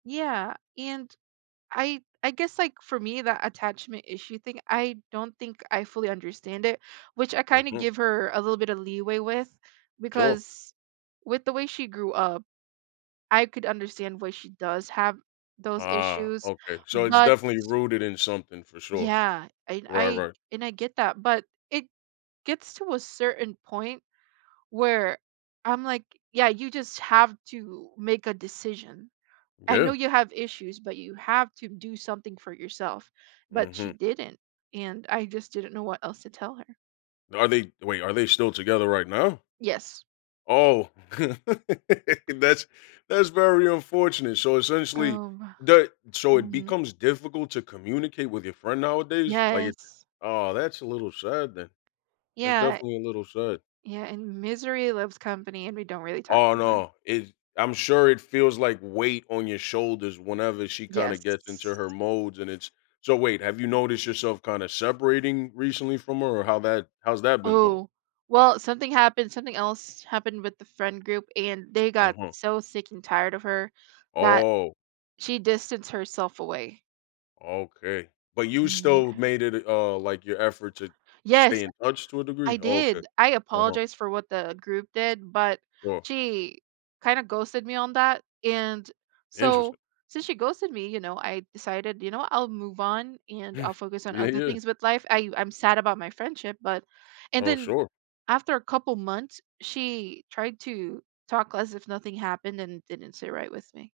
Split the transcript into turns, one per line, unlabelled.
Yeah, and I I guess, like, for me, that attachment issue thing, I don't think I fully understand it, which I kinda
Mhm.
give her a little bit of leeway with,
Sure.
because with the way she grew up, I could understand why she does have those
Ah,
issues,
okay. So, it's
but
definitely rooted in something, for sure.
Yeah, and
Right,
I
right.
and I get that, but it gets to a certain point where I'm like, "Yeah, you just have to make a decision. I know
Yeah.
you have issues, but you have to do something for yourself," but she
Mhm.
didn't and, I just didn't know what else to tell her.
Are they wait, are they still together right now?
Yes.
Oh. That's that's very unfortunate. So, essentially
Oh, wo
the so it
mhm.
becomes difficult to communicate with your friend, nowadays? Like it's
Yes.
aw, that's a little sad, then. That's
Yeah, eh
definitely a little sad.
yeah, and misery loves company and we don't really talk
Aw,
anymore.
no, it I'm sure it feels like weight on your shoulders whenever she kinda
Yes.
gets into her modes and it's so wait, have you noticed yourself kinda separating recently from her or how that how's that been going?
Oh, well, something happened something else happened with the friend group and they got
Uh-huh.
so sick and tired of her that
Oh.
she distanced herself away.
Okay, but you still
Yeah.
made it d uh, like your effort to stay
Yes!
in touch, to a degree?
I
Oh, okay.
did! I
Uh-huh.
apologized for what the group did, but
Sure.
she kinda ghosted me on that, and,
Interesting.
so, since she ghosted me, you know, I decided, you know, I'll move on and
Hm.
I'll focus on
Yeah,
other
yeah.
things with life, I I'm sad about my friendship, but and
Oh,
then,
sure.
after a couple months, she tried to talk as if nothing happened and didn't sit right with me.